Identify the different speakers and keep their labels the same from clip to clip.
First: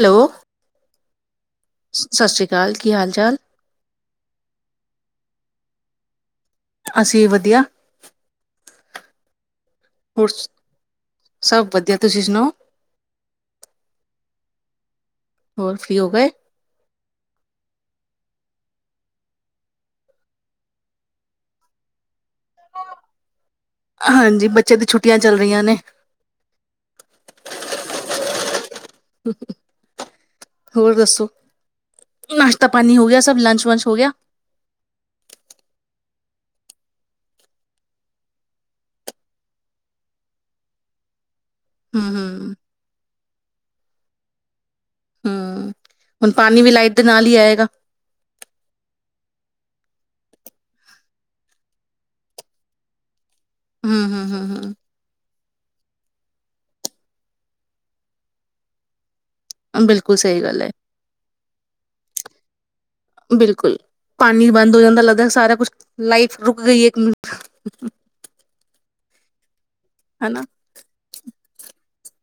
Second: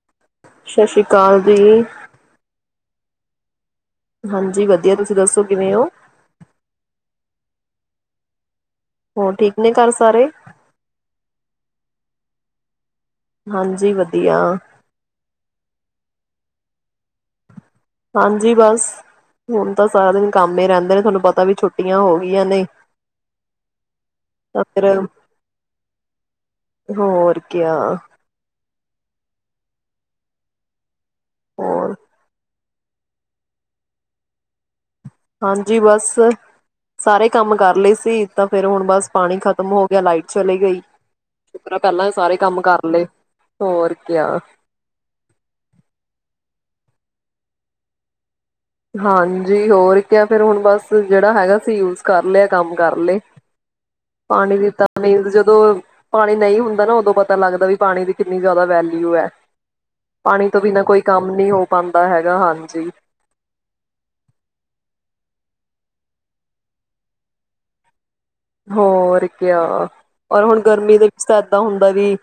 Speaker 1: Hello,
Speaker 2: ਸਤਿ ਸ਼੍ਰੀ ਅਕਾਲ ਜੀ
Speaker 1: ਸਤਿ ਸ੍ਰੀ ਅਕਾਲ ਕੀ ਹਾਲ? ਚੱਲ।
Speaker 2: ਹਾਂਜੀ ਵਧੀਆ, ਤੁਸੀਂ ਦੱਸੋ ਕਿਵੇਂ ਓ?
Speaker 1: ਅਸੀਂ ਵਧੀਆ।
Speaker 2: ਹੋ ਠੀਕ? ਨੇ ਘਰ ਸਾਰੇ
Speaker 1: ਹੋਰ ਸਭ ਵਧੀਆ। ਤੁਸੀਂ ਸੁਨਾਓ।
Speaker 2: ਹਾਂਜੀ ਵਧੀਆ।
Speaker 1: ਹੋਰ ਫ੍ਰੀ ਹੋ ਗਏ?
Speaker 2: ਹਾਂਜੀ ਬਸ ਹੁਣ ਤਾਂ ਸਾਰਾ ਦਿਨ ਕੰਮ ਹੀ ਰਹਿੰਦੇ ਨੇ ਤੁਹਾਨੂੰ ਪਤਾ ਵੀ ਛੁੱਟੀਆਂ ਹੋਗ। ਈਆ ਨੇ
Speaker 1: ਹਾਂਜੀ
Speaker 2: ਤਾਂ
Speaker 1: ਬੱਚੇ ਦੀ
Speaker 2: ਫਿਰ
Speaker 1: ਛੁੱਟੀਆਂ ਚੱਲ ਰਹੀਆਂ ਨੇ
Speaker 2: ਹੋਰ ਕਯਾ।
Speaker 1: ਹੋਰ ਦੱਸੋ।
Speaker 2: ਹੋਰ
Speaker 1: ਨਾ। ਤਪਾਨੀ ਹੋ ਗਿਆ ਸਭ ਲੰਚ ਵੰਚ ਹੋ ਗਿਆ?
Speaker 2: ਹਾਂਜੀ ਬਸ ਸਾਰੇ ਕੰਮ ਕਰ ਲਏ ਸੀ ਤਾਂ ਫਿਰ ਹੁਣ ਬਸ ਪਾਣੀ ਖਤਮ ਹੋ ਗਿਆ ਲਾਈਟ ਚਲੀ ਗਈ। ਸ਼ੁਕਰਾ ਪੱਲਾ
Speaker 1: ਹਮ
Speaker 2: ਸਾਰੇ
Speaker 1: ਹਮ
Speaker 2: ਕੰਮ ਕਰ ਲਏ। ਹੋਰ ਕਿਆ?
Speaker 1: ਹਮ ਹੁਣ ਪਾਣੀ ਵੀ ਲਾਈਟ ਦੇ ਨਾਲ ਹੀ ਆਏਗਾ।
Speaker 2: ਹਾਂਜੀ ਹੋਰ ਕ ਫਿਰ ਹੁਣ ਬਸ ਜਿਹੜਾ ਹੈਗਾ ਸੀ ਯੂਜ ਕਰ ਲਿਆ ਕੰਮ ਕਰ ਲਏ।
Speaker 1: ਹਮ ਹਮ ਹਮ
Speaker 2: ਪਾਣੀ ਦਿੱਤਾ ਨਹੀਂ ਹੋ। ਦੋ ਪਾਣੀ ਨਹੀਂ ਹੁੰਦਾ ਨਾ ਉਦੋਂ ਪਤਾ ਲੱਗਦਾ ਵੀ ਪਾਣੀ ਦੀ ਕਿੰਨੀ ਜ਼ਿਆਦਾ ਵੈਲਿਊ ਹੈ।
Speaker 1: ਹਮ ਬਿਲਕੁਲ ਸਹੀ
Speaker 2: ਪਾਣੀ ਤੋਂ
Speaker 1: ਗੱਲ ਹੈ
Speaker 2: ਬਿਨਾਂ ਕੋਈ ਕੰਮ ਨਹੀਂ ਹੋ ਪਾਉਂਦਾ ਹੈਗਾ ਹਾਂਜੀ।
Speaker 1: ਬਿਲਕੁਲ ਪਾਣੀ ਬੰਦ ਹੋ ਜਾਂਦਾ ਲੱਗਦਾ ਸਾਰਾ ਕੁਛ ਲਾਈਟ ਰੁਕ ਗਈ ਹੈ ਇੱਕ ਮਿੰਟ।
Speaker 2: ਹੋਰ ਕਯਾ। ਔਰ
Speaker 1: ਹਨਾ
Speaker 2: ਹੁਣ ਗਰਮੀ ਦੇ ਵਿੱਚ ਤਾਂ ਇਏਦਾਂ ਹੁੰਦਾ ਵੀ।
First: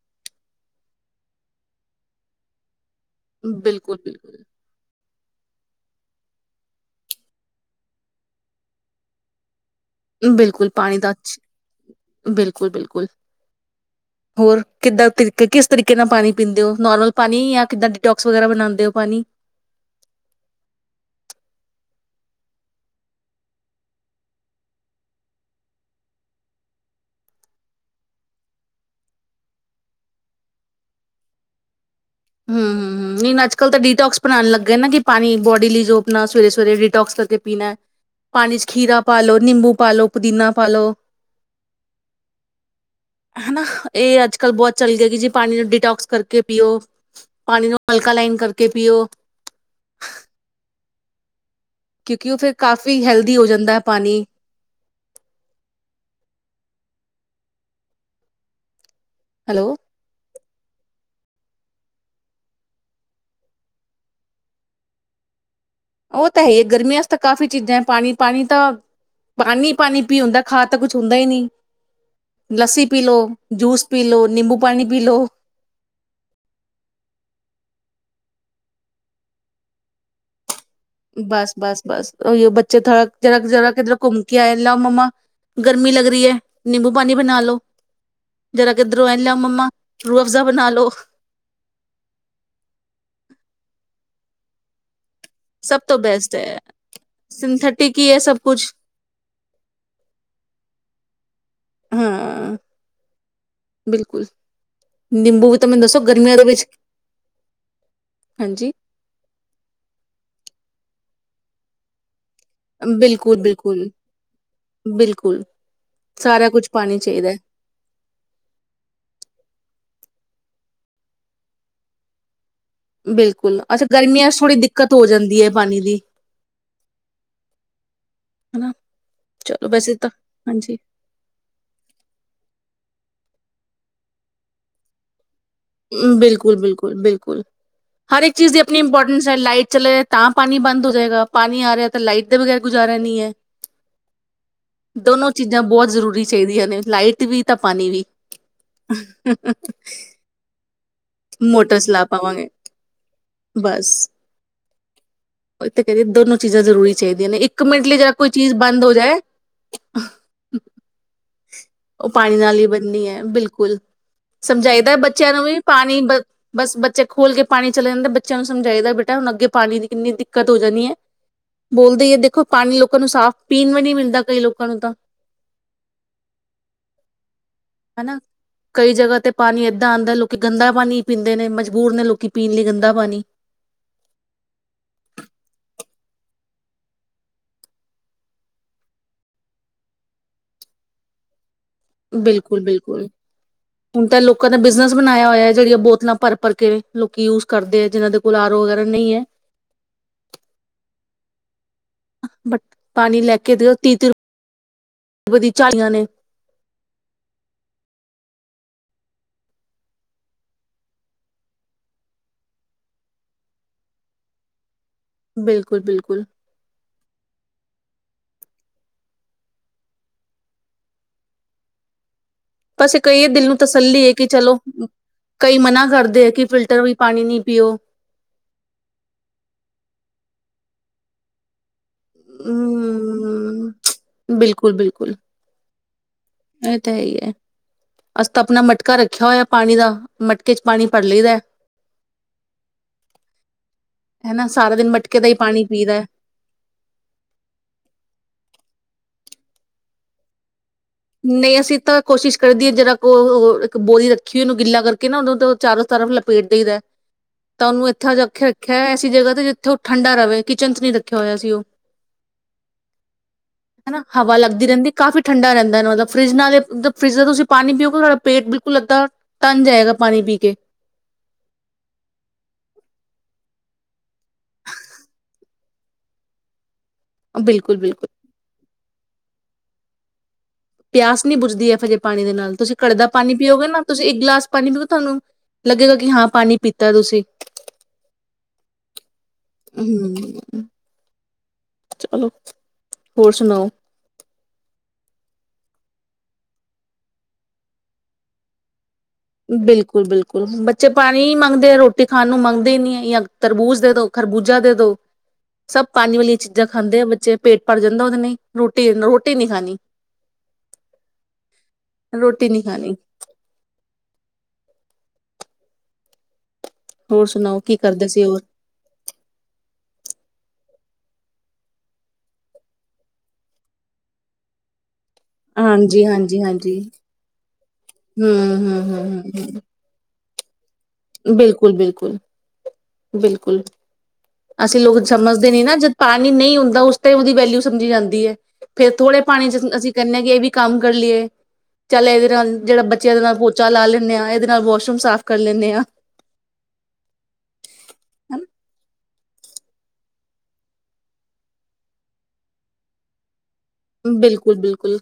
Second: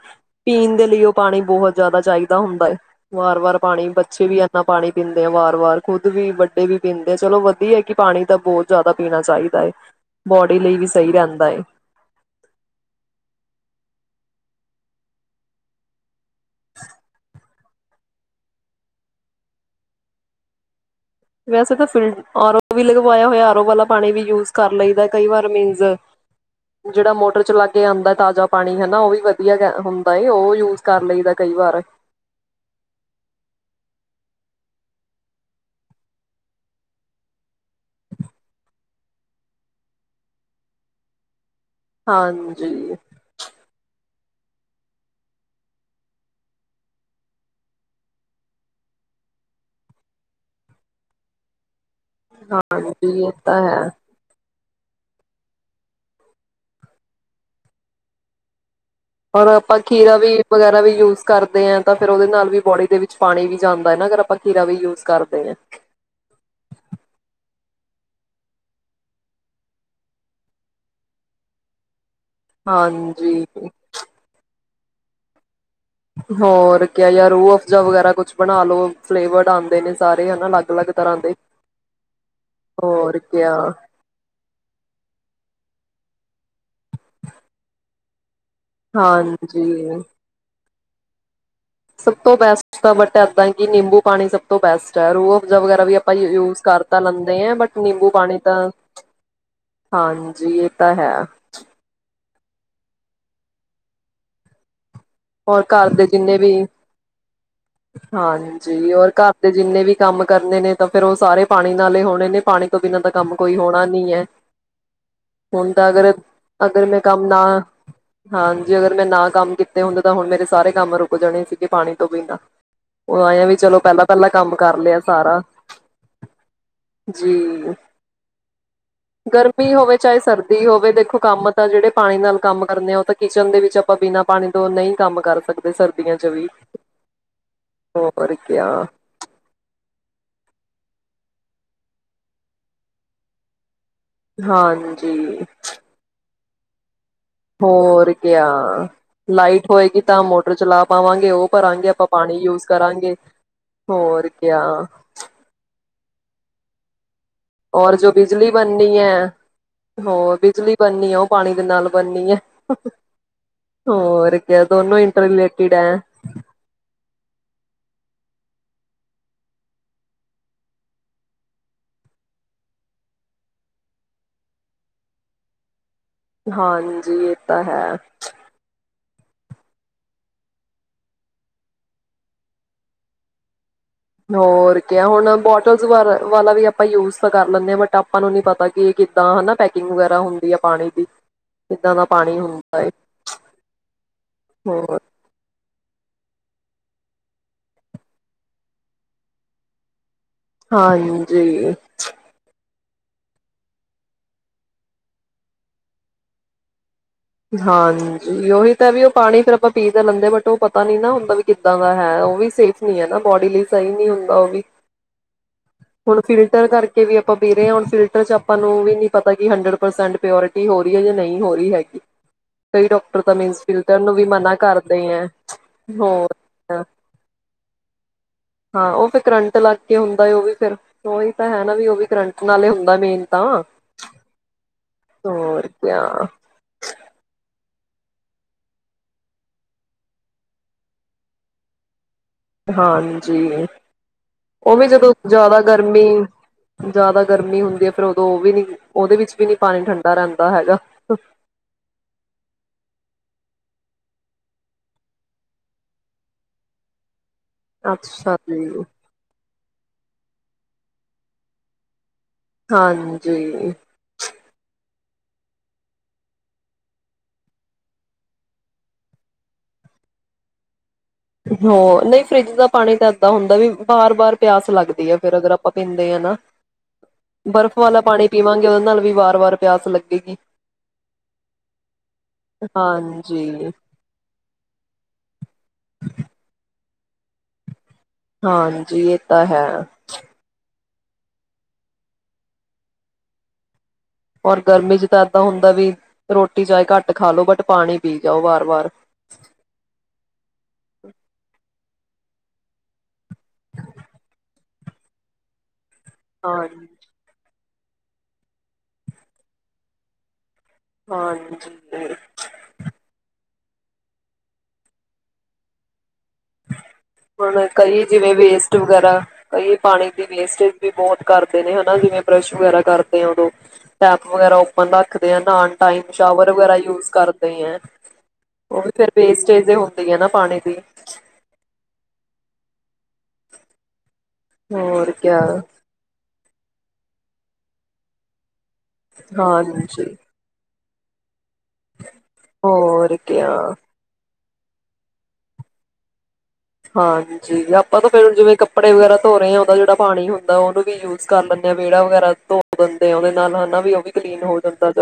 Speaker 2: ਪੀਣ ਦੇ ਲਈ ਉਹ ਪਾਣੀ ਬਹੁਤ ਜ਼ਿਆਦਾ ਚਾਹੀਦਾ ਹੁੰਦਾ ਹੈ। ਵਾਰ ਵਾਰ ਪਾਣੀ
Speaker 1: ਬਿਲਕੁਲ
Speaker 2: ਬੱਚੇ
Speaker 1: ਬਿਲਕੁਲ
Speaker 2: ਵੀ ਇੰਨਾ ਪਾਣੀ। ਪੀਂਦੇ ਆ ਵਾਰ ਵਾਰ ਖੁੱਦ ਵੀ, ਵੱਡੇ ਵੀ ਪੀਂਦੇ ਐ, ਚਲੋ ਵਧੀਆ ਹੈ ਕਿ ਪਾਣੀ ਤਾਂ ਬਹੁਤ ਜ਼ਿਆਦਾ ਪੀਣਾ ਚਾਹੀਦਾ ਹੈ। ਬੋਡੀ
Speaker 1: ਬਿਲਕੁਲ
Speaker 2: ਲਈ ਵੀ
Speaker 1: ਪਾਣੀ
Speaker 2: ਸਹੀ
Speaker 1: ਡੱਚ,
Speaker 2: ਰਹਿੰਦਾ ਹੈ।
Speaker 1: ਬਿਲਕੁਲ, ਬਿਲਕੁਲ, ਹੋਰ ਕਿੱਦਾਂ ਤਰੀਕੇ ਕਿਸ ਤਰੀਕੇ ਨਾਲ ਪਾਣੀ ਪੀਂਦੇ ਹੋ, ਨੋਰਮਲ ਪਾਣੀ ਜਾਂ ਕਿੱਦਾਂ ਡਿਟੋਕਸ ਵਗੈਰਾ ਬਣਾਉਂਦੇ ਹੋ ਪਾਣੀ।
Speaker 2: ਵੈਸੇ ਤਾਂ ਫਿਲ ਆਰ ਔ ਵੀ ਲਗਵਾਇਆ ਹੋਇਆ, ਆਰ ਓ ਵਾਲਾ ਪਾਣੀ ਵੀ ਯੂਜ ਕਰ ਲਈ ਦਾ ਕਈ ਵਾਰ ਮੀਨਜ਼ ਜਿਹੜਾ ਮੋਟਰ ਚਲਾ ਕੇ ਆਉਂਦਾ ਤਾਜ਼ਾ ਪਾਣੀ ਹੈਨਾ ਉਹ ਵੀ ਵਧੀਆ ਹੁੰਦਾ ਹੈ, ਔ ਵੀ ਯੂਜ ਕਰ ਲਈ ਦਾ ਕਈ ਵਾਰ।
Speaker 1: ਹੂ ਹੂ ਹੂ ਨਹੀਂ ਅੱਜ ਕੱਲ੍ਹ ਤਾਂ ਡੀਟੋਕਸ ਬਣਾਉਣ ਲੱਗੇ ਨਾ, ਕਿ ਪਾਣੀ ਬੋਡੀ ਲਈ ਜੋ ਆਪਣਾ ਸਵੇਰੇ ਸਵੇਰੇ ਡੀਟੋਕਸ ਕਰਕੇ ਪੀਣਾ ਪਾਣੀ ਚ ਖੀਰਾ ਪਾ ਲੋ ਨਿੰਬੂ ਪਾ ਲੋ ਪੁਦੀਨਾ ਪਾ ਲੋ।
Speaker 2: ਹਾਂਜੀ
Speaker 1: ਹੈਨਾ ਇਹ ਅੱਜ ਗਲ ਬਹੁਤ ਚੱਲ ਗਏ ਐ ਜੀ, ਪਾਣੀ ਨੂੰ ਡਿਟੋਕਸ ਕਰਕੇ ਪੀਓ। ਪਾਣੀ ਨੂੰ ਐਲਕਾਲਾਈਨ ਕਰਕੇ ਪੀਓ। ਕਿਉਂਕਿ ਉਹ ਫਿਰ, ਕਾਫ਼ੀ
Speaker 2: ਹਾਂਜੀ ਇਹ
Speaker 1: ਹੈਲਦੀ ਹੋ
Speaker 2: ਤਾਂ
Speaker 1: ਜਾਂਦਾ ਹੈ ਪਾਣੀ।
Speaker 2: ਪਰ
Speaker 1: ਹੈਲੋ
Speaker 2: ਆਪਾਂ ਖੀਰਾ ਵੀ ਵਗੈਰਾ ਵੀ ਯੂਜ ਕਰਦੇ ਆ ਤਾਂ ਫਿਰ ਉਹਦੇ ਨਾਲ ਵੀ ਬੋਡੀ ਦੇ ਵਿੱਚ ਪਾਣੀ ਵੀ ਜਾਂਦਾ ਹੈ ਨਾ, ਅਗਰ ਆਪਾਂ ਖੀਰਾ ਵੀ ਯੂਜ ਕਰਦੇ ਐ।
Speaker 1: ਉਹ ਤਾਂ ਹੈ ਹੀ ਹੈ ਗਰਮੀਆਂ ਚ ਤਾਂ ਕਾਫੀ ਚੀਜ਼ਾਂ ਹੈ ਪਾਣੀ ਪਾਣੀ ਤਾਂ, ਪਾਣੀ ਪਾਣੀ ਪੀ ਹੁੰਦਾ, ਖਾ ਤਾਂ ਕੁਛ ਹੁੰਦਾ ਹੀ ਨਹੀਂ। ਲੱਸੀ ਪੀ ਲੋ,
Speaker 2: ਹਾਂਜੀ
Speaker 1: ਜੂਸ ਪੀ ਲੋ, ਨਿੰਬੂ ਪਾਣੀ ਪੀ ਲੋ।
Speaker 2: ਹੋਰ ਕਯਾ ਯਾਰ ਰੂਹ ਅਫਜਾ ਵਗੈਰਾ ਕੁਛ ਬਣਾ ਲੋੋ, ਫਲੇਵਰ ਆਉਂਦੇ ਨੇ ਸਾਰੇ ਹੈਨਾ ਅਲਗ।
Speaker 1: ਬਸ ਬਸ ਬਸ ਓਹੀਓ ਬੱਚੇ ਥੋੜਾ
Speaker 2: ਹੋਰ
Speaker 1: ਜਰਾ
Speaker 2: ਕਿਆ
Speaker 1: ਜਰਾ ਕਿੱਧਰ ਘੁੰਮ ਕੇ ਆਏ, ਲਿਆਓ ਮੰਮਾ ਗਰਮੀ ਲੱਗ ਰਹੀ ਹੈ। ਨਿੰਬੂ ਪਾਣੀ ਬਣਾ ਲੋ। ਜਰਾ ਕਿੱਧਰੋਂ ਆਏ, ਲਿਆਓ ਮੰਮਾ,
Speaker 2: ਹਾਂਜੀ
Speaker 1: ਰੂ ਅਫ਼ਜ਼ਾ ਬਣਾ ਲੋ।
Speaker 2: ਸਭ ਤੋਂ ਬੈਸਟ, ਤਾਂ ਬਟ ਏਦਾਂ ਕਿ ਨਿੰਬੂ ਪਾਣੀ ਸਭ ਤੋਂ ਬੈਸਟ ਰੂ ਅਫਜ਼ਾ
Speaker 1: ਸਭ
Speaker 2: ਵਗੈਰਾ ਵੀ
Speaker 1: ਤੋਂ
Speaker 2: ਆਪਾਂ
Speaker 1: ਬੈਸਟ ਹੈ
Speaker 2: ਯੂਜ ਕਰ ਤਾਂ ਲੈਂਦੇ ਆ ਬਟ
Speaker 1: ਸਿੰਥੈਟਿਕ
Speaker 2: ਨਿੰਬੂ
Speaker 1: ਹੀ ਹੈ
Speaker 2: ਪਾਣੀ
Speaker 1: ਸਭ
Speaker 2: ਤਾਂ,
Speaker 1: ਕੁਛ
Speaker 2: ਹਾਂਜੀ ਇਹ ਤਾਂ ਹੈ।
Speaker 1: ਹਾਂ ਬਿਲਕੁਲ। ਨਿੰਬੂ ਵੀ
Speaker 2: ਹੋਰ
Speaker 1: ਤਾਂ ਮੈਨੂੰ
Speaker 2: ਘਰ
Speaker 1: ਦੱਸੋ
Speaker 2: ਦੇ
Speaker 1: ਗਰਮੀਆਂ
Speaker 2: ਜਿੰਨੇ ਵੀ,
Speaker 1: ਵਿੱਚ
Speaker 2: ਹਾਂਜੀ, ਹੋਰ ਘਰ ਦੇ ਜਿੰਨੇ ਵੀ ਕੰਮ ਕਰਨੇ ਨੇ ਤਾਂ ਫਿਰ ਉਹ ਸਾਰੇ ਪਾਣੀ ਨਾਲੇ ਹੀ ਹੋਣੇ ਨੇ। ਪਾਣੀ ਤੋਂ ਬਿਨਾਂ ਦਾ ਕੰਮ
Speaker 1: ਬਿਲਕੁਲ
Speaker 2: ਕੋਈ ਹੋਣਾ
Speaker 1: ਬਿਲਕੁਲ
Speaker 2: ਨਹੀਂ ਹੈ।
Speaker 1: ਬਿਲਕੁਲ
Speaker 2: ਹੁਣ ਤਾਂ ਅਗਰ,
Speaker 1: ਸਾਰਾ ਕੁਛ
Speaker 2: ਅਗਰ
Speaker 1: ਪਾਣੀ
Speaker 2: ਮੈਂ ਕੰਮ
Speaker 1: ਚਾਹੀਦਾ ਹੈ
Speaker 2: ਨਾ, ਹਾਂਜੀ ਅਗਰ ਮੈਂ ਨਾ ਕੰਮ ਤਾਂ ਹੁਣ ਮੇਰੇ ਸਾਰੇ ਕੰਮ ਰੁਕ ਜਾਣੇ ਸੀਗੇ, ਪਾਣੀ ਤੋਂ ਬਿਨਾਂ ਔ ਆਏਆ ਵੀ
Speaker 1: ਬਿਲਕੁਲ
Speaker 2: ਚਲੋ
Speaker 1: ਅੱਛਾ
Speaker 2: ਪਹਿਲਾਂ ਪਹਿਲਾਂ
Speaker 1: ਗਰਮੀਆਂ ਚ
Speaker 2: ਕੰਮ
Speaker 1: ਥੋੜ੍ਹੀ
Speaker 2: ਕਰ
Speaker 1: ਦਿੱਕਤ
Speaker 2: ਲਿਆ
Speaker 1: ਹੋ
Speaker 2: ਸਾਰਾ,
Speaker 1: ਜਾਂਦੀ ਹੈ ਪਾਣੀ ਦੀ
Speaker 2: ਜੀ,
Speaker 1: ਹਨਾ ਚਲੋ
Speaker 2: ਗਰਮੀ
Speaker 1: ਵੈਸੇ
Speaker 2: ਹੋਵੇ
Speaker 1: ਤਾਂ
Speaker 2: ਚਾਹੇ ਸਰਦੀ
Speaker 1: ਹਾਂਜੀ
Speaker 2: ਹੋਵੇ ਦੇਖੋ ਕੰਮ ਤਾਂ ਜਿਹੜੇ ਪਾਣੀ ਨਾਲ ਕੰਮ ਕਰਨੇ ਆ ਉਹ ਤੇ ਕਿਚਨ ਦੇ ਵਿੱਚ ਆਪਾਂ ਬਿਨਾਂ ਪਾਣੀ ਔ ਨਹੀਂ ਕੰਮ ਕਰਦੇ
Speaker 1: ਬਿਲਕੁਲ ਬਿਲਕੁਲ ਬਿਲਕੁਲ ਹਰ
Speaker 2: ਹੋਰ
Speaker 1: ਇੱਕ ਚੀਜ਼ ਦੀ
Speaker 2: ਕਿਆ
Speaker 1: ਆਪਣੀ ਇੰਪੋਰਟੈਂਸ ਹੈ, ਲਾਈਟ ਚਲੇ ਤਾਂ ਪਾਣੀ ਬੰਦ ਹੋ ਜਾਏਗਾ। ਪਾਣੀ ਆ ਰਿਹਾ ਤਾਂ ਲਾਈਟ ਦੇ ਬਗੈਰ ਗੁਜ਼ਾਰਾ ਨਹੀਂ ਹੈ। ਦੋਨੋ
Speaker 2: ਹਾਂਜੀ
Speaker 1: ਚੀਜ਼ਾਂ ਬਹੁਤ ਜ਼ਰੂਰੀ। ਚਾਹੀਦੀਆਂ ਨੇ ਲਾਈਟ ਵੀ ਤਾਂ ਪਾਣੀ ਵੀ
Speaker 2: ਹੋਰ ਕਿਆ ਲਾਈਟ ਹੋਏਗੀ ਤਾਂ ਮੋਟਰ ਚਲਾ ਪਾਵਾਂਗੇ ਉਹ
Speaker 1: ਮੋਟਰ
Speaker 2: ਭਰਾਂਗੇ
Speaker 1: ਚਲਾ
Speaker 2: ਆਪਾਂ ਪਾਣੀ
Speaker 1: ਪਾਵਾਂਗੇ
Speaker 2: ਯੂਜ ਕਰਾਂਗੇ
Speaker 1: ਬਸ
Speaker 2: ਹੋਰ ਕਿਆ।
Speaker 1: ਉਹ ਤੇ ਕਰੀਬ ਦੋਨੋ ਚੀਜ਼ਾ ਜ਼ਰੂਰੀ ਚਾਹੀਦੀ।
Speaker 2: ਹੋਰ ਜੋ ਬਿਜਲੀ ਬਣਨੀ ਹੈ, ਹੋਰ ਬਿਜਲੀ ਬਣਨੀ ਹੈ, ਉਹ ਪਾਣੀ ਦੇ ਨਾਲ
Speaker 1: ਉਹ
Speaker 2: ਬਣਨੀ
Speaker 1: ਪਾਣੀ
Speaker 2: ਹੈ।
Speaker 1: ਨਾਲ ਹੀ ਬੰਨੀ ਹੈ ਬਿਲਕੁਲ
Speaker 2: ਹੋਰ ਕਿਆ
Speaker 1: ਸਮਝਾਈਦਾ ਹੈ
Speaker 2: ਦੋਨੋ ਇੰਟਰ
Speaker 1: ਬੱਚਿਆਂ ਨੂੰ ਵੀ
Speaker 2: ਰਿਲੇਟਿਡ
Speaker 1: ਪਾਣੀ
Speaker 2: ਹੈ
Speaker 1: ਬ ਬਸ ਬੱਚੇ ਖੋਲ ਕੇ ਪਾਣੀ ਚਲੇ ਜਾਂਦੇ। ਬੱਚਿਆਂ ਨੂੰ ਸਮਝਾਈਦਾ ਬੇਟਾ ਹੁਣ ਅੱਗੇ ਪਾਣੀ ਦੀ ਕਿੰਨੀ ਦਿੱਕਤ ਹੋ ਜਾਣੀ ਹੈ। ਬੋਲਦੇ ਹੀ ਹੈ ਦੇਖੋ ਪਾਣੀ ਲੋਕਾਂ ਨੂੰ ਸਾਫ਼ ਪੀਣ ਵੀ ਨੀ ਮਿਲਦਾ ਕਈ ਲੋਕਾਂ ਨੂੰ ਤਾਂ।
Speaker 2: ਹਾਂਜੀ ਇਹ ਤਾਂ ਹੈ।
Speaker 1: ਹਨਾ ਕਈ ਜਗ੍ਹਾ ਤੇ ਪਾਣੀ ਇਦਾਂ ਆਉਂਦਾ ਲੋਕੀ ਗੰਦਾ ਪਾਣੀ ਪੀਂਦੇ ਨੇ ਮਜਬੂਰ ਨੇ, ਲੋਕੀ ਪੀਣ ਲਈ ਗੰਦਾ ਪਾਣੀ
Speaker 2: ਹੋਰ ਕਿਆ ਹੁਣ ਬੋਟਲਸ ਵਾਲਾ ਵੀ ਆਪਾਂ ਯੂਜ ਤਾਂ ਕਰ ਲੈਂਦੇ ਹਾਂ ਬਟ ਆਪਾਂ ਨੂੰ ਨਹੀਂ ਪਤਾ ਕਿ ਇਹ ਕਿੱਦਾਂ ਹੈਨਾ ਪੈਕਿੰਗ ਵਗੈਰਾ ਹੁੰਦੀ ਹੈ ਪਾਣੀ ਦੀ। ਕਿੱਦਾਂ ਦਾ ਪਾਣੀ ਹੁੰਦਾ ਹੈ
Speaker 1: ਬਿਲਕੁਲ-ਬਿਲਕੁਲ ਹੁਣ ਤਾਂ ਲੋਕਾਂ ਦਾ ਬਿਜਨਸ
Speaker 2: ਹੋਰ
Speaker 1: ਬਣਾਇਆ ਹੋਇਆ ਜਿਹੜੀਆਂ ਬੋਤਲਾਂ ਭਰ-ਭਰ ਕੇ ਵੇਚ ਲੋਕੀ ਯੂਜ ਕਰਦੇ ਹੈਂ ਜਿਹਨਾਂ ਦੇ ਕੋਲ ਆਰੋ ਵਗੈਰਾ ਨਹੀਂ ਹੈ।
Speaker 2: ਹਾਂਜੀ
Speaker 1: ਬਟ ਪਾਣੀ ਲੈ ਕੇ ਦੇਓ ਤੀਅ ਤੀਅ ਵੱਧੀ ਝਾਈਆਂ ਨੇ
Speaker 2: ਹਾਂਜੀ ਓਹੀ ਤਾਂ ਵੀ ਉਹ ਪਾਣੀ ਫਿਰ ਆਪਾਂ ਪੀ ਤਾਂ ਲੈਂਦੇ, ਬਟ ਉਹ ਪਤਾ ਨੀ ਨਾ ਓਦਾ ਵੀ ਕਿਦਾਂ ਦਾ ਹੈ। ਉਹ ਵੀ ਸੇਫ ਨਹੀਂ ਹੈ ਨਾ। ਬੋਡੀ ਲਈ ਸਹੀ ਨਹੀਂ ਹੁੰਦਾ ਉਹ ਵੀ। ਹੁਣ
Speaker 1: ਬਿਲਕੁਲ-ਬਿਲਕੁਲ
Speaker 2: ਫਿਲਟਰ ਕਰਕੇ ਵੀ ਆਪਾਂ ਪੀ ਰਹੇ ਹਾਂ। ਹੁਣ ਫਿਲਟਰ ਚ ਆਪਾਂ ਆਪਾਂ ਨੂੰ ਵੀ ਨਹੀ ਪਤਾ ਕਿ ਹੰਡਰਡ ਪਰਸੈਂਟ ਪਿਓਰਟੀ ਹੋ ਰਹੀ ਹੈ ਜਾਂ ਨਹੀਂ ਹੋ ਰਹੀ ਹੈਗੀ। ਕਈ
Speaker 1: ਬਸ ਇੱਕ
Speaker 2: ਡਾਕਟਰ
Speaker 1: ਇਹ
Speaker 2: ਤਾਂ
Speaker 1: ਦਿਲ ਨੂੰ
Speaker 2: ਮੀਨਸ ਫਿਲਟਰ
Speaker 1: ਤਸੱਲੀ ਐ
Speaker 2: ਨੂੰ ਵੀ
Speaker 1: ਕਿ
Speaker 2: ਮਨਾ
Speaker 1: ਚਲੋ
Speaker 2: ਕਰਦੇ ਐ।
Speaker 1: ਕਈ ਮਨਾ ਕਰਦੇ
Speaker 2: ਹੋਰ
Speaker 1: ਆ ਕਿ ਫਿਲਟਰ
Speaker 2: ਕਿਆ
Speaker 1: ਵੀ ਪਾਣੀ ਨੀ ਪੀਓ
Speaker 2: ਹਾਂ ਉਹ ਤੇ ਕਰੰਟ ਲੱਗ ਕੇ ਹੁੰਦਾ ਹੈ ਉਹ ਵੀ। ਫਿਰ ਉਹੀ ਤਾਂ ਹੈ ਨਾ ਵੀ ਉਹ ਵੀ ਕਰੰਟ ਨਾਲੇ ਹੁੰਦਾ ਮੇਨ ਤਾਂ
Speaker 1: ਹੂੰ ਬਿਲਕੁਲ-ਬਿਲਕੁਲ
Speaker 2: ਹੋਰ ਕਿਆ
Speaker 1: ਇਤੇ ਹੈ ਹੀ ਹੈ। ਅਸੀ ਤਾਂ ਆਪਣਾ ਮਟਕਾ ਰੱਖਿਆ ਹੋਇਆ। ਪਾਣੀ ਦਾ, ਮਟਕੇ ਚ ਪਾਣੀ ਭਰ ਲਈ ਦਾ।
Speaker 2: ਹਾਂਜੀ
Speaker 1: ਹਨਾ ਸਾਰਾ
Speaker 2: ਉਹ ਵੀ
Speaker 1: ਦਿਨ
Speaker 2: ਜਦੋਂ
Speaker 1: ਮਟਕੇ ਦਾ ਹੀ
Speaker 2: ਜ਼ਿਆਦਾ
Speaker 1: ਪਾਣੀ ਪੀਦਾ।
Speaker 2: ਗਰਮੀ, ਜ਼ਿਆਦਾ ਗਰਮੀ ਹੁੰਦੀ ਹੈ, ਫਿਰ ਉਦੋਂ ਉਹ ਵੀ ਨੀ ਉਹਦੇ ਵਿੱਚ ਵੀ ਨੀ ਪਾਣੀ ਠੰਡਾ ਰਹਿੰਦਾ ਹੈਗਾ।
Speaker 1: ਨਹੀਂ ਅਸੀਂ ਤਾਂ, ਕੋਸ਼ਿਸ਼ ਕਰਦੀ ਜਿਹਰਾ ਕੋ ਇੱਕ ਬੋਰੀ ਰੱਖੀ ਹੋਈ, ਉਹਨੂੰ ਗਿੱਲਾ ਕਰਕੇ ਨਾ, ਉਹਨੂ ਤੋਂ ਚਾਰੋਂ ਤਰਫ ਲਪੇਟ ਦੇਈ ਦਾ। ਤਾਂ ਉਹਨੂੰ ਇੱਥੇ ਜਾ
Speaker 2: ਅੱਛਾ
Speaker 1: ਕੇ
Speaker 2: ਜੀ
Speaker 1: ਰੱਖਿਆ ਐਸੀ ਜਗ੍ਹਾ ਤੇ ਜਿੱਥੋ ਠੰਡਾ ਰਵੇ। ਕਿਚਨ ਚ ਨਹੀਂ ਰੱਖਿਆ ਹੋਇਆ ਅਸੀ ਉਹ।
Speaker 2: ਹਾਂਜੀ
Speaker 1: ਹਨਾ ਹਵਾ ਲੱਗਦੀ ਰਹਿੰਦੀ ਕਾਫ਼ੀ ਠੰਡਾ ਰਹਿੰਦਾ ਇਨਾਂ ਮਤਲਬ ਫਰਿੱਜ ਨਾਲ ਫਰਿੱਜ ਦਾ ਤੁਸੀਂ ਪਾਣੀ ਪੀਓਗੇ ਤੁਹਾਡਾ ਪੇਟ ਬਿਲਕੁਲ ਅੱਧਾ ਤੰਜ ਜਾਏਗਾ ਪਾਣੀ ਪੀ ਕੇ।
Speaker 2: ਹੋਰ, ਨਹੀਂ ਫਰਿੱਜ ਦਾ ਪਾਣੀ ਤਾਂ ਏਦਾਂ ਹੁੰਦਾ ਵੀ, ਬਾਰ-ਬਾਰ ਪਿਆਸ ਲੱਗਦੀ ਹੈ। ਫਿਰ ਅਗਰ ਆਪਾਂ ਪੀਂਦੇ ਹਾਂ ਨਾ।
Speaker 1: ਬਿਲਕੁਲ
Speaker 2: ਬਰਫ਼ ਵਾਲਾ
Speaker 1: ਬਿਲਕੁਲ
Speaker 2: ਪਾਣੀ ਪੀਵਾਂਗੇ ਉਹਦੇ ਨਾਲ ਵੀ ਵਾਰ-ਵਾਰ ਪਿਆਸ ਲੱਗੇਗੀ
Speaker 1: ਪਿਆਸ ਨੀ ਬੁਜਦੀ ਹੈ ਫਜੇ ਪਾਣੀ ਦੇ ਨਾਲ ਤੁਸੀਂ ਘੜੇ ਪਾਣੀ ਪੀਓਗੇ
Speaker 2: ਹਾਂਜੀ
Speaker 1: ਨਾ ਤੁਸੀਂ ਇੱਕ ਗਲਾਸ ਪਾਣੀ ਪੀਓ ਤੁਹਾਨੂੰ ਲੱਗੇਗਾ ਕਿ ਹਾਂ ਪਾਣੀ ਪੀਤਾ ਤੁਸੀਂ
Speaker 2: ਹਾਂਜੀੀ ਇਹ ਤਾਂ ਹੈ
Speaker 1: ਹਮ ਚਲੋ ਹੋਰ ਸੁਣਾਓ
Speaker 2: ਔਰ ਗਰਮੀ ਚ ਤਾਂ ਇਏਦਾਂ ਹੁੰਦਾ ਵੀ ਰੋਟੀ ਚਏ ਘੱਟ ਖਾ ਲਓ ਬਟ ਪਾਣੀ ਪੀ ਜਾਓ ਵਾਰ ਵਾਰ
Speaker 1: ਬਿਲਕੁਲ ਬਿਲਕੁਲ ਬੱਚੇ ਪਾਣੀ ਹੀ ਮੰਗਦੇ ਆ ਰੋਟੀ ਤੇ ਖਾਣ ਨੂੰ ਮੰਗਦੇ ਹੀ ਨਹੀਂੀ ਹੈ ਜਾਂ ਤਰਬੂਜ਼ ਦੇ ਦੋ ਖਰਬੂਜਾ ਦੇ ਦੋ ਸਭ ਪਾਣੀ ਵਾਲੀਆਂ ਚੀਜ਼ਾਂ
Speaker 2: ਹਾਂਜੀ।
Speaker 1: ਖਾਂਦੇ ਆ ਬੱਚੇ ਪੇਟ ਭਰ ਜਾਂਦਾ ਉਹਦੇ ਨੇ ਰੋਟੀ ਰੋਟੀ ਨਹੀਂੀ ਖਾਣੀ ਰੋਟੀ ਨਹੀਂ ਖਾਣੀ
Speaker 2: ਹਾਂਜੀ
Speaker 1: ਹੋਰ ਸੁਣਾਓ
Speaker 2: ਹੁਣ
Speaker 1: ਕੀ
Speaker 2: ਕਈ
Speaker 1: ਕਰਦੇ ਸੀ
Speaker 2: ਜਿਵੇਂ
Speaker 1: ਹੋਰ
Speaker 2: ਵੇਸਟ ਵਗੈਰਾ ਕਈ ਪਾਣੀ ਵੇਸਟੇਜ ਵੀ ਬਹੁਤ ਕਰਦੇ ਨੇ ਹਨਾ ਜਿਵੇਂ ਬਰੱਸ਼ ਵਗੈਰਾ ਕਰਦੇ ਆ ਉਦੋਂ ਟੈਪ ਵਗੈਰਾ ਓਪਨ ਰੱਖ ਟਾਈਮ
Speaker 1: ਹਾਂਜੀ ਹਾਂਜੀ
Speaker 2: ਸ਼ਾਵਰ ਵਗੈਰਾ
Speaker 1: ਹਾਂਜੀ
Speaker 2: ਯੂਜ ਕਰਦੇ ਹੈ
Speaker 1: ਹਮ
Speaker 2: ਉਹ
Speaker 1: ਹਮ
Speaker 2: ਵੀ ਫੇਰ
Speaker 1: ਹਮ ਹਮ
Speaker 2: ਵੇਸਟਜ ਹੁੰਦੇ ਆ ਨਾ ਪਾਣੀ ਦੀ
Speaker 1: ਬਿਲਕੁਲ ਬਿਲਕੁਲ ਬਿਲਕੁਲ ਅਸੀਂ ਲੋਕ
Speaker 2: ਹੋਰ ਕਿਆ
Speaker 1: ਸਮਝਦੇ ਨੀ ਨਾ ਜਦ ਪਾਣੀ ਨਹੀਂ ਹੁੰਦਾ ਦਾ ਉਸ ਤ ਉਹਦੀ ਵੈਲਿਊ ਸਮਝੀ ਜਾਂਦੀ ਹੈ ਫੇਰ ਥੋੜੇ ਪਾਣੀ ਚ ਅਸੀਂ
Speaker 2: ਹਾਂਜੀ
Speaker 1: ਕਰਦਨੇ ਹਾਂ ਇਹ ਵੀ ਕੰਮ ਕਰਲੀਏ ਚੱਲ ਇਹਦੇ ਨਾਲ ਜਿਹੜਾ
Speaker 2: ਹੋਰ
Speaker 1: ਬੱਚਿਆਂਦੇ ਨਾਲ
Speaker 2: ਕਿਆ
Speaker 1: ਪੋਚਾ ਲਾ ਲੈਂਦੇ ਆਾਂ ਇਹਦੇ ਨਾਲ ਵਾਸ਼ਰੂਮ ਸਾਫ਼ ਕਰ ਲੈਂਦੇ ਹਾਂ
Speaker 2: ਹਾਂਜੀ ਆਪਾਂ ਤਾਂ ਫਿਰਰ
Speaker 1: ਹਨਾ
Speaker 2: ਜਿਵੇਂ ਕੱਪੜੇ ਵਗੈਰਾ ਧੋ ਰਹੇ ਆ ਉਹਦਾ ਜਿਹੜਾ ਪਾਣੀ ਹੁੰਦਾ ਉਹਨ ਵੀ ਯੂਜ ਕਰ ਲੈਂਦੇ ਹਾਂ ਵਿਹੜਾ ਵਗੈਰਾ ਧੋ ਦਿੰਦੇ ਆ ਉਹਦੇ ਨਾਲ ਹਨ
Speaker 1: ਬਿਲਕੁਲ ਬਿਲਕੁਲ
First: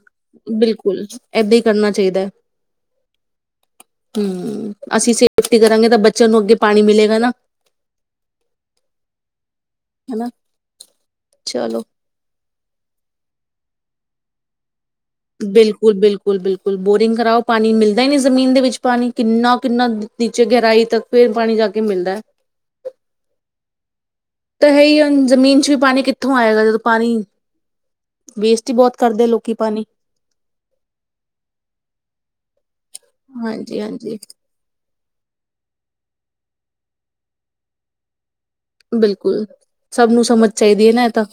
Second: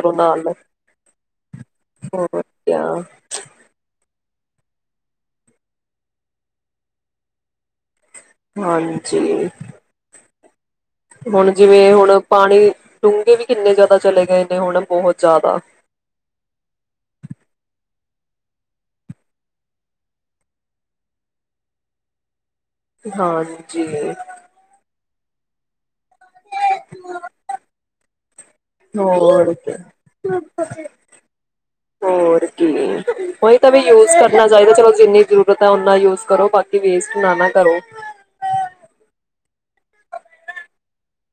Speaker 1: ਬਿਲਕੁਲ ਏਦਾਂ ਹੀ ਕਰਨਾ ਚਾਹੀਦਾ ਹੈ
Speaker 2: ਹੋਰ ਕਿਆ
Speaker 1: ਹਮ ਅਸੀਂ ਸੇਫਟੀ ਕਰਾਂਗੇ ਤਾਂ ਬੱਚਿਆਂ ਨੂੰ ਅੱਗੇ ਪਾਣੀ ਮਿਲੇਗਾ ਨਾ
Speaker 2: ਹਾਂਜੀ
Speaker 1: ਹਨਾ
Speaker 2: ਹੁਣ
Speaker 1: ਚਲੋ
Speaker 2: ਜਿਵੇਂ ਹੁਣ ਪਾਣੀ ਡੂੰਘੇ ਵੀ ਕਿੰਨੇ ਜ਼ਿਆਦਾ ਚਲੇ ਗਏਨ ਨੇ ਹੁਣ ਬਹੁਤ ਜ਼ਿਆਦਾ
Speaker 1: ਬਿਲਕੁਲ ਬਿਲਕੁਲ ਬਿਲਕੁਲ ਬੋਰਿੰਗ ਕਰਾਓ ਪਾਣੀ ਮਿਲਦਾ ਦ ਹੀ ਨਹੀਂ ਜ਼ਮੀਨ ਦੇ ਵਿੱਚ ਪਾਣੀ ਕਿੰਨਾ ਕਿੰਨਾ ਨੀਚੇ ਗਹਿਰਾਈ ਤੱਕ ਫਿਰ ਪਾਣੀ ਜਾ ਕੇ ਮਿਲਦਾ ਹੈ
Speaker 2: ਹਾਂਜੀ
Speaker 1: ਤਾਂ ਹੈ ਹੀ ਜ਼ਮੀਨ ਚ ਵੀ ਪਾਣੀ ਕਿੱ ਇੱਥੋਂ ਆਏਗਾ ਜਦੋਂ ਪਾਣੀ ਵੇਸਟ ਹੀ ਬਹੁਤ ਕਰਦੇ
Speaker 2: ਹੋਰ
Speaker 1: ਲੋਕੀ
Speaker 2: ਕਿਆ
Speaker 1: ਪਾਣੀ
Speaker 2: ਤੇ ਉਹੀ ਤਾਂ ਵੀ
Speaker 1: ਹਾਂਜੀ
Speaker 2: ਯੂਜ
Speaker 1: ਹਾਂਜੀ
Speaker 2: ਕਰਨਾ ਚਾਹੀਦਾ ਚਲੋ ਜਿੰਨੀ ਜ਼ਰੂਰਤ ਹੈ ਉਓਨਾ ਯੂਜ ਕਰੋ ਬਾਕੀ ਵੇਸਟ ਨਾ ਨਾ ਕਰੋ
Speaker 1: ਬਿਲਕੁਲ ਸਭ ਨੂੰ ਸਮਝ ਚਾਹੀਦੀ ਹੈ ਨਾ ਇਹ ਤਾਂ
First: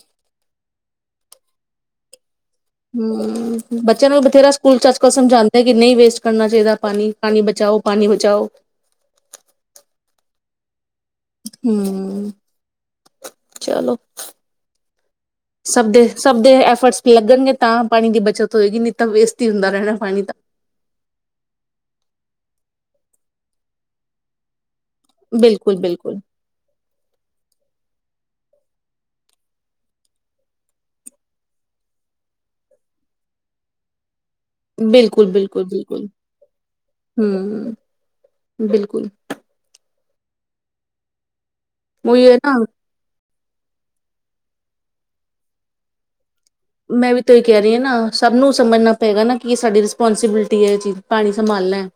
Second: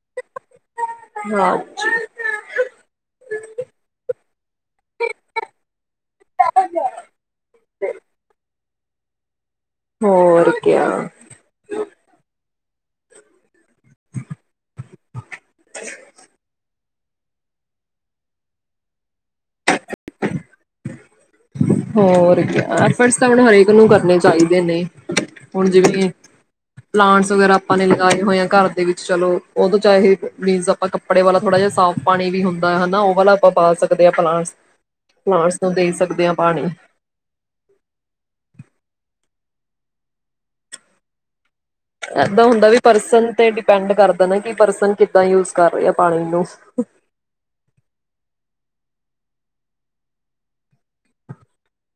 Speaker 2: ਹਾਂ
Speaker 1: ਹਮ ਬੱਚਿਆਂ ਨੂੰ ਬਥੇਰਾ ਸਕੂਲ ਚ ਅੱਜ ਕੱਲ ਸਮਝਾਂਦੇ ਕਿ ਨਹੀਂ ਵੇਸਟ ਕਰਨਾ ਚਾਹੀਦਾ ਪਾਣੀ, ਪਾਣੀ ਬਚਾਓ, ਪਾਣੀ ਬਚਾਓ।
Speaker 2: ਹੋਰ ਕਿਆ
Speaker 1: ਹਮ ਚਲੋ ਸਭ ਦੇ ਸਭ ਦੇ ਐਫਰਟਸ ਲੱਗਣਗੇ ਤਾਂ ਪਾਣੀ ਦੀ ਬੱਚਤ ਹੋਏਗੀ, ਨਹੀਂ ਤਾਂ ਵੇਸਟ ਹੀ ਹੁੰਦਾ ਰਹਿਣਾ ਪਾਣੀ ਤਾਂ
Speaker 2: ਹੋਰ ਕਿਆ, ਐਫਰਟਸ ਤਾਂ ਹੁਣ ਹਰ ਏਕ ਨੂੰ ਕਰਨੇ ਚਾਹੀਦੇ ਨੇ। ਹੁਣ
Speaker 1: ਬਿਲਕੁਲ
Speaker 2: ਜਿਵੇਂ
Speaker 1: ਬਿਲਕੁਲ
Speaker 2: ਪਲਾਂਟਸ ਵਗੈਰਾ ਆਪਾਂ ਨੇ ਲਗਾਏ ਹੋਏ ਹੈ। ਘਰ ਦੇ ਵਿੱਚ ਚਲੋ, ਉਹਦੋਂ ਚਾਹੇ ਮੀਨਸ ਆਪਾਂ ਕੱਪੜੇ ਵਾਲਾ ਥੋੜਾ ਜਿਹਾ ਸਾਫ਼ ਪਾਣੀ ਵੀ ਹੁੰਦਾ ਹਨਾ ਉਹ ਵਾਲਾ ਆਪਾਂ ਪਾ ਸਕਦੇ ਹਾਂ। ਪਲਾਂਟਸ
Speaker 1: ਬਿਲਕੁਲ,
Speaker 2: ਪਲਾਂਟਸ
Speaker 1: ਬਿਲਕੁਲ
Speaker 2: ਨੂੰ ਦੇ
Speaker 1: -ਬਿਲਕੁਲ
Speaker 2: ਸਕਦੇ ਹਾਂ ਪਾਣੀ
Speaker 1: ਹਮ, ਬਿਲਕੁਲ ਉਹੀ ਹੈ
Speaker 2: ਏਦਾਂ
Speaker 1: ਨਾ
Speaker 2: ਹੁੰਦਾ ਵੀ ਪਰਸਨ ਤੇ ਡਿਪੈਂਡ ਕਰਦਾ ਨਾ ਕਿ ਪਰਸਨ ਕਿੱਦਾਂ ਯੂਜ ਕਰ ਰਹੇ ਆ ਪਾਣੀ ਨੂੰ।
Speaker 1: ਮੈਂ ਵੀ ਤਾਂ ਇਹ ਕਹਿ ਰਹੀ ਹਾਂ ਨਾ, ਸਭ ਨੂੰ ਸਮਝਣਾ ਪਏਗਾ ਨਾ ਕਿ ਇਹ ਸਾਡੀ ਰਿਸਪੋਂਸੀਬਿਲਿਟੀ ਹੈ ਇਹ ਚੀਜ਼ ਪਾਣੀ ਸੰਭਾਲਨਾ।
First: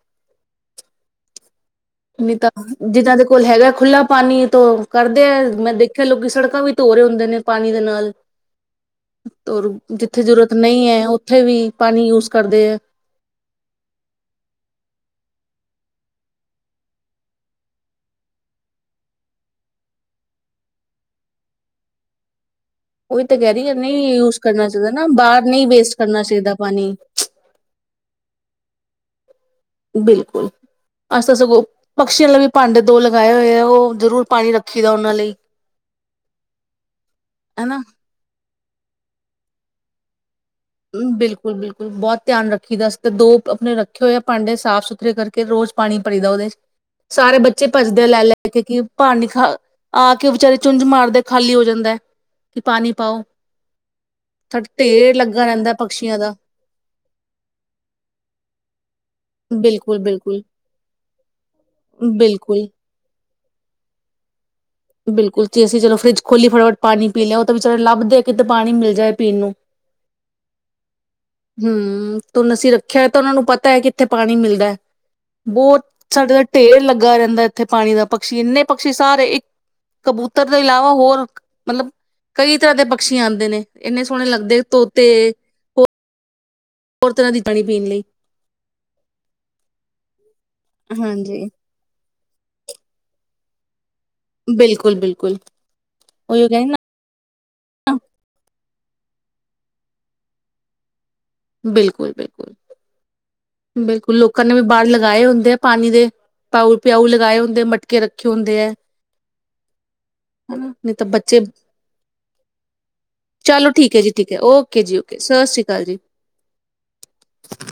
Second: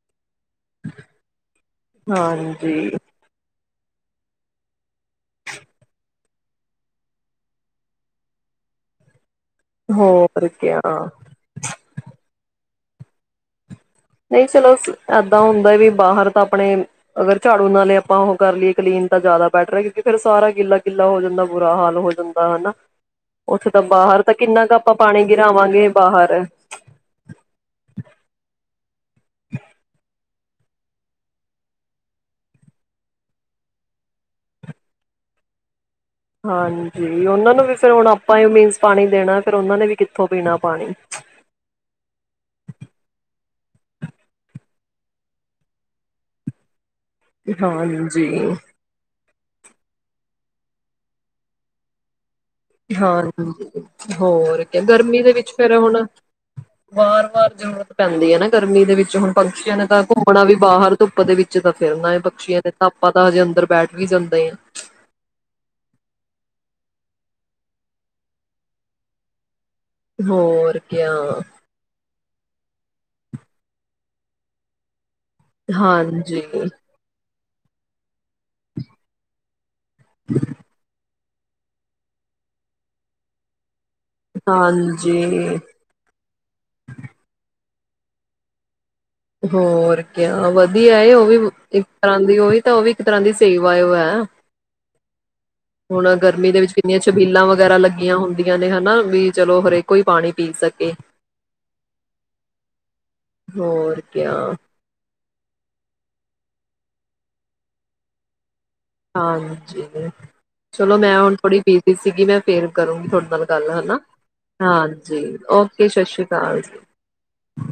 Speaker 1: ਨੀ ਤਾਂ
Speaker 2: ਹਾਂਜੀ
Speaker 1: ਜਿਦਾਂ ਦੇ ਕੋਲ ਹੈਗਾ ਖੁੱਲ੍ਹਾ ਪਾਣੀ ਤੋ ਕਰਦੇ ਆ ਮੈਂ ਦੇਖਿਆ, ਲੋਕੀ ਸੜਕਾਂ ਵੀ ਧੋ ਰਹੇ ਹੁੰਦੇ ਨੇ ਪਾਣੀ ਦੇ ਨਾਲ। ਜਿੱਥੇ
Speaker 2: ਹੋਰ
Speaker 1: ਜ਼ਰੂਰਤ ਨਹੀਂ ਹੈ,
Speaker 2: ਕਿਆ
Speaker 1: ਉੱਥੇ ਵੀ ਪਾਣੀ ਯੂਜ ਕਰਦੇ ਹੈ।
Speaker 2: ਨਹੀਂ ਚਲੋ, ਏਦਾਂ ਹੁੰਦਾ ਕਿ ਬਾਹਰ ਤਾਂ ਆਪਣੇ ਅਗਰ ਝਾੜੂ ਨਾਲ ਹੀ ਆਪਾਂ ਉਹ ਕਰ ਲਈਏ ਕਲੀਨ ਤਾਂ ਜ਼ਿਆਦਾ ਬੈਟਰ ਹੈ, ਕਿਉਂਕਿ ਫਿਰ ਸਾਰਾ ਗਿੱਲਾ- ਗਿੱਲਾ ਹੋ ਜਾਂਦਾ ਬੁਰਾ ਹਾਲ ਹੋ ਜਾਂਦਾ ਹਨਾ।
Speaker 1: ਉਹੀ ਤਾਂ ਕਹਿ
Speaker 2: ਉੱਥੇ
Speaker 1: ਰਹੀ, ਨਹੀਂ
Speaker 2: ਬਾਹਰ ਤਾਂ
Speaker 1: ਯੂਜ
Speaker 2: ਕਿੰਨਾ
Speaker 1: ਕਰਨਾ
Speaker 2: ਕੁ
Speaker 1: ਚਾਹੀਦਾ
Speaker 2: ਆਪਾਂ
Speaker 1: ਨਾ
Speaker 2: ਪਾਣੀ
Speaker 1: ਬਾਹਰ ਨਹੀਂ
Speaker 2: ਗਿਰਾਵਾਂਗੇ
Speaker 1: ਵੇਸਟ ਕਰਨਾ
Speaker 2: ਬਾਹਰ
Speaker 1: ਚਾਹੀਦਾ ਪਾਣੀ। ਬਿਲਕੁਲ ਅਸੀਂ ਤਾਂ ਸਗੋਂ ਪਕਸ਼ੀਆਂ ਲਈ ਵੀ ਭਾਂਡੇ ਦੋ ਲਗਾਏ ਹੋਏ ਆ, ਉਹ ਜ਼ਰੂਰ ਪਾਣੀ ਰੱਖੀ ਦਾ ਉਹਨਾਂ ਲਈ।
Speaker 2: ਹਾਂਜੀ ਉਹਨਾਂ ਨੂੰ ਵੀ
Speaker 1: ਹਨਾ
Speaker 2: ਫਿਰ ਹੁਣ ਆਪਾਂ ਹੀ ਮੀਨਸ ਪਾਣੀ ਦੇਣਾ ਫਿਰ ਉਹਨਾ ਨੇ ਵੀ ਕਿੱਥੋਂ ਪੀਣਾ ਪਾਣੀ
Speaker 1: ਬਿਲਕੁਲ-ਬਿਲਕੁਲ ਬਹੁਤ ਧਿਆਨ ਰੱਖੀ ਦਾ ਅਸੀ ਤੇ ਦੋ ਆਪਣੇ ਰੱਖੇ ਹੋਏ ਆ ਭਾਂਡੇ, ਸਾਫ਼ ਸੁਥਰੇ ਕਰਕੇ ਰੋਜ਼ ਪਾਣੀ ਭਰੀ ਦਾ ਉਹਦੇ ਚ। ਸਾਰੇ ਬੱਚੇ ਭੱਜਦੇ ਆ ਲੈ
Speaker 2: ਹਾਂਜੀ
Speaker 1: ਲੈ ਕੇ ਕੀ ਪਾਣੀ ਆ ਕੇ ਵਿਚਾਰੇ ਚੁੰਝ ਮਾਰਦੇ ਖਾਲੀ ਹੋ ਜਾਂਦਾ। ਕਿ ਪਾਣੀ ਪਾਓ
Speaker 2: ਹਾਂਜੀ ਹੋਰ
Speaker 1: ਸਾਡਾ
Speaker 2: ਕਿਆ
Speaker 1: ਢੇਰ
Speaker 2: ਗਰਮੀ ਦੇ
Speaker 1: ਲੱਗਾ
Speaker 2: ਵਿੱਚ
Speaker 1: ਰਹਿੰਦਾ
Speaker 2: ਫਿਰ ਹੁਣ
Speaker 1: ਪਕਸ਼ੀਆਂ ਦਾ
Speaker 2: ਵਾਰ- ਵਾਰ ਜ਼ਰੂਰਤ ਪੈਂਦੀ ਹੈ ਨਾ ਗਰਮੀ ਦੇ ਵਿੱਚ। ਪਕਸ਼ੀਆਂ ਨੇ
Speaker 1: ਬਿਲਕੁਲ
Speaker 2: ਤਾਂ
Speaker 1: ਬਿਲਕੁਲ
Speaker 2: ਘੁੰਮਣਾ ਵੀ ਬਾਹਰ ਧੁੱਪ ਦੇ ਵਿੱਚ ਤਾਂ ਫਿਰਨਾ ਹੈ ਪਕਸ਼ੀਆਂ
Speaker 1: ਬਿਲਕੁਲ
Speaker 2: ਨੇ ਤਾਂ ਆਪਾਂ ਹਜੇ ਅੰਦਰ ਬੈਠ ਵੀ ਜਾਂਦੇ ਆ
Speaker 1: ਬਿਲਕੁਲ ਜੀ ਅਸੀਂ ਚਲੋ ਫਰਿੱਜ ਖੋਲੀ ਫਟੋਫਟ ਪਾਣੀ ਪੀ ਲਿਆ ਉਹ ਤਾਂ ਵੀ ਵਿਚਾਰੇ ਲੱਭਦੇ ਆ ਕਿਤੇ ਪਾਣੀ ਮਿਲ ਜਾਏ ਪੀਣ ਨੂੰ
Speaker 2: ਹੋਰ ਕਿਆ
Speaker 1: ਤੁੁਸੀ ਅਸੀਂ ਰੱਖਿਆ ਹੋ ਤਾਂ ਉਹਨਾਂ ਨੂੰ ਪਤਾ ਹੈ ਕਿੱਥੇ ਪਾਣੀ ਮਿਲਦਾ ਹੈ ਬਹੁਤ ਸਾਡੇ ਦਾ
Speaker 2: ਹਾਂਜੀ
Speaker 1: ਢੇਰ ਲੱਗਾ ਰਹਿੰਦਾ ਹੈ ਇੱਥੇ ਪਾਣੀ ਦਾ ਪਕੀ ਇੰਨੇ ਪਕਸ਼ੀ ਸਾਰੇ ਇੱਕ ਕਬੂਤਰ ਤੋਂ ਇਲਾਵਾ ਹੋਰ ਮਤਲਬ ਕਈ ਤਰ੍ਹਾਂ ਦੇ ਪਾਕਸ਼ੀ ਆਉਂਦੇ ਨੇ ਇੰਨੇ ਸੋਹਣੇ ਲੱਗਦੇ ਤੋਤੇ
Speaker 2: ਹਾਂਜੀ
Speaker 1: ਹੋਰ ਹੋਰ ਤਰ੍ਹਾਂ ਦੀ ਪਾਣੀ ਪੀਣ ਲਈ
Speaker 2: ਹੋਰ ਵਧੀਆ ਇਹ ਉਹ ਵੀ
Speaker 1: ਹਾਂਜੀ
Speaker 2: ਹੁੰਦੀ ਹੋਏ ਵੀ ਇੱਕ ਤਰ੍ਹਾਂ ਦੀ ਸੇਹੀ ਵਾਯ ਹੈ
Speaker 1: ਬਿਲਕੁਲ ਬਿਲਕੁਲ
Speaker 2: ਹੁਣ
Speaker 1: ਉਹੀ
Speaker 2: ਗਰਮੀ ਦੇ
Speaker 1: ਕਹਿੰਦੇ
Speaker 2: ਵਿੱਚ
Speaker 1: ਨਾ
Speaker 2: ਕਿੰਨੀਆਂ ਛਬੀਲਾਂ ਵਗੈਰਾ ਲੱਗੀਆਂ ਹੁੰਦੀਆਂ ਨੇ ਹਨਾ ਵੀ ਚਲੋ ਹਰੇਕ ਹੀ ਪਾਣੀ ਪੀ ਸਕੇ
Speaker 1: ਬਿਲਕੁਲ ਬਿਲਕੁਲ
Speaker 2: ਹੋਰ
Speaker 1: ਬਿਲਕੁਲ
Speaker 2: ਕਿਆ
Speaker 1: ਲੋਕਾਂ ਨੇ ਵੀ ਬਾਹਰ ਲਗਾਏ ਹੁੰਦੇ ਦੇ ਪਾਣੀ ਦੇ ਪਾਉ ਪਿਊ ਲਗਾਏ ਹੁੰਦੇ ਮਟਕੇ ਰੱਖੇ ਹੁੰਦੇ ਹੈ
Speaker 2: ਹਾਂਜੀ
Speaker 1: ਹਨਾ ਨਹੀਂ
Speaker 2: ਚਲੋ
Speaker 1: ਤਾਂ
Speaker 2: ਮੈਂ ਹੁਣ
Speaker 1: ਬੱਚੇ
Speaker 2: ਥੋੜ੍ਹੀ ਬਿਜ਼ੀ ਸੀਗੀ ਮੈਂ ਫੇਿਰ ਕਰੂੰਗੀ ਤੁਹਾਡੇ ਨਾਲ ਗੱਲ
Speaker 1: ਚਲੋ
Speaker 2: ਹੈ
Speaker 1: ਠੀਕ
Speaker 2: ਨਾ
Speaker 1: ਜੀ ਠੀਕ ਹੈ ਓਕੇ ਜੀ ਓਕੇ
Speaker 2: ਹਾਂਜੀ
Speaker 1: ਸਤਿ ਸ਼੍ਰੀ ਅਕਾਲ
Speaker 2: ਓਕੇ
Speaker 1: ਜੀ
Speaker 2: ਸਤਿ ਸ਼੍ਰੀ ਅਕਾਲ ਜੀ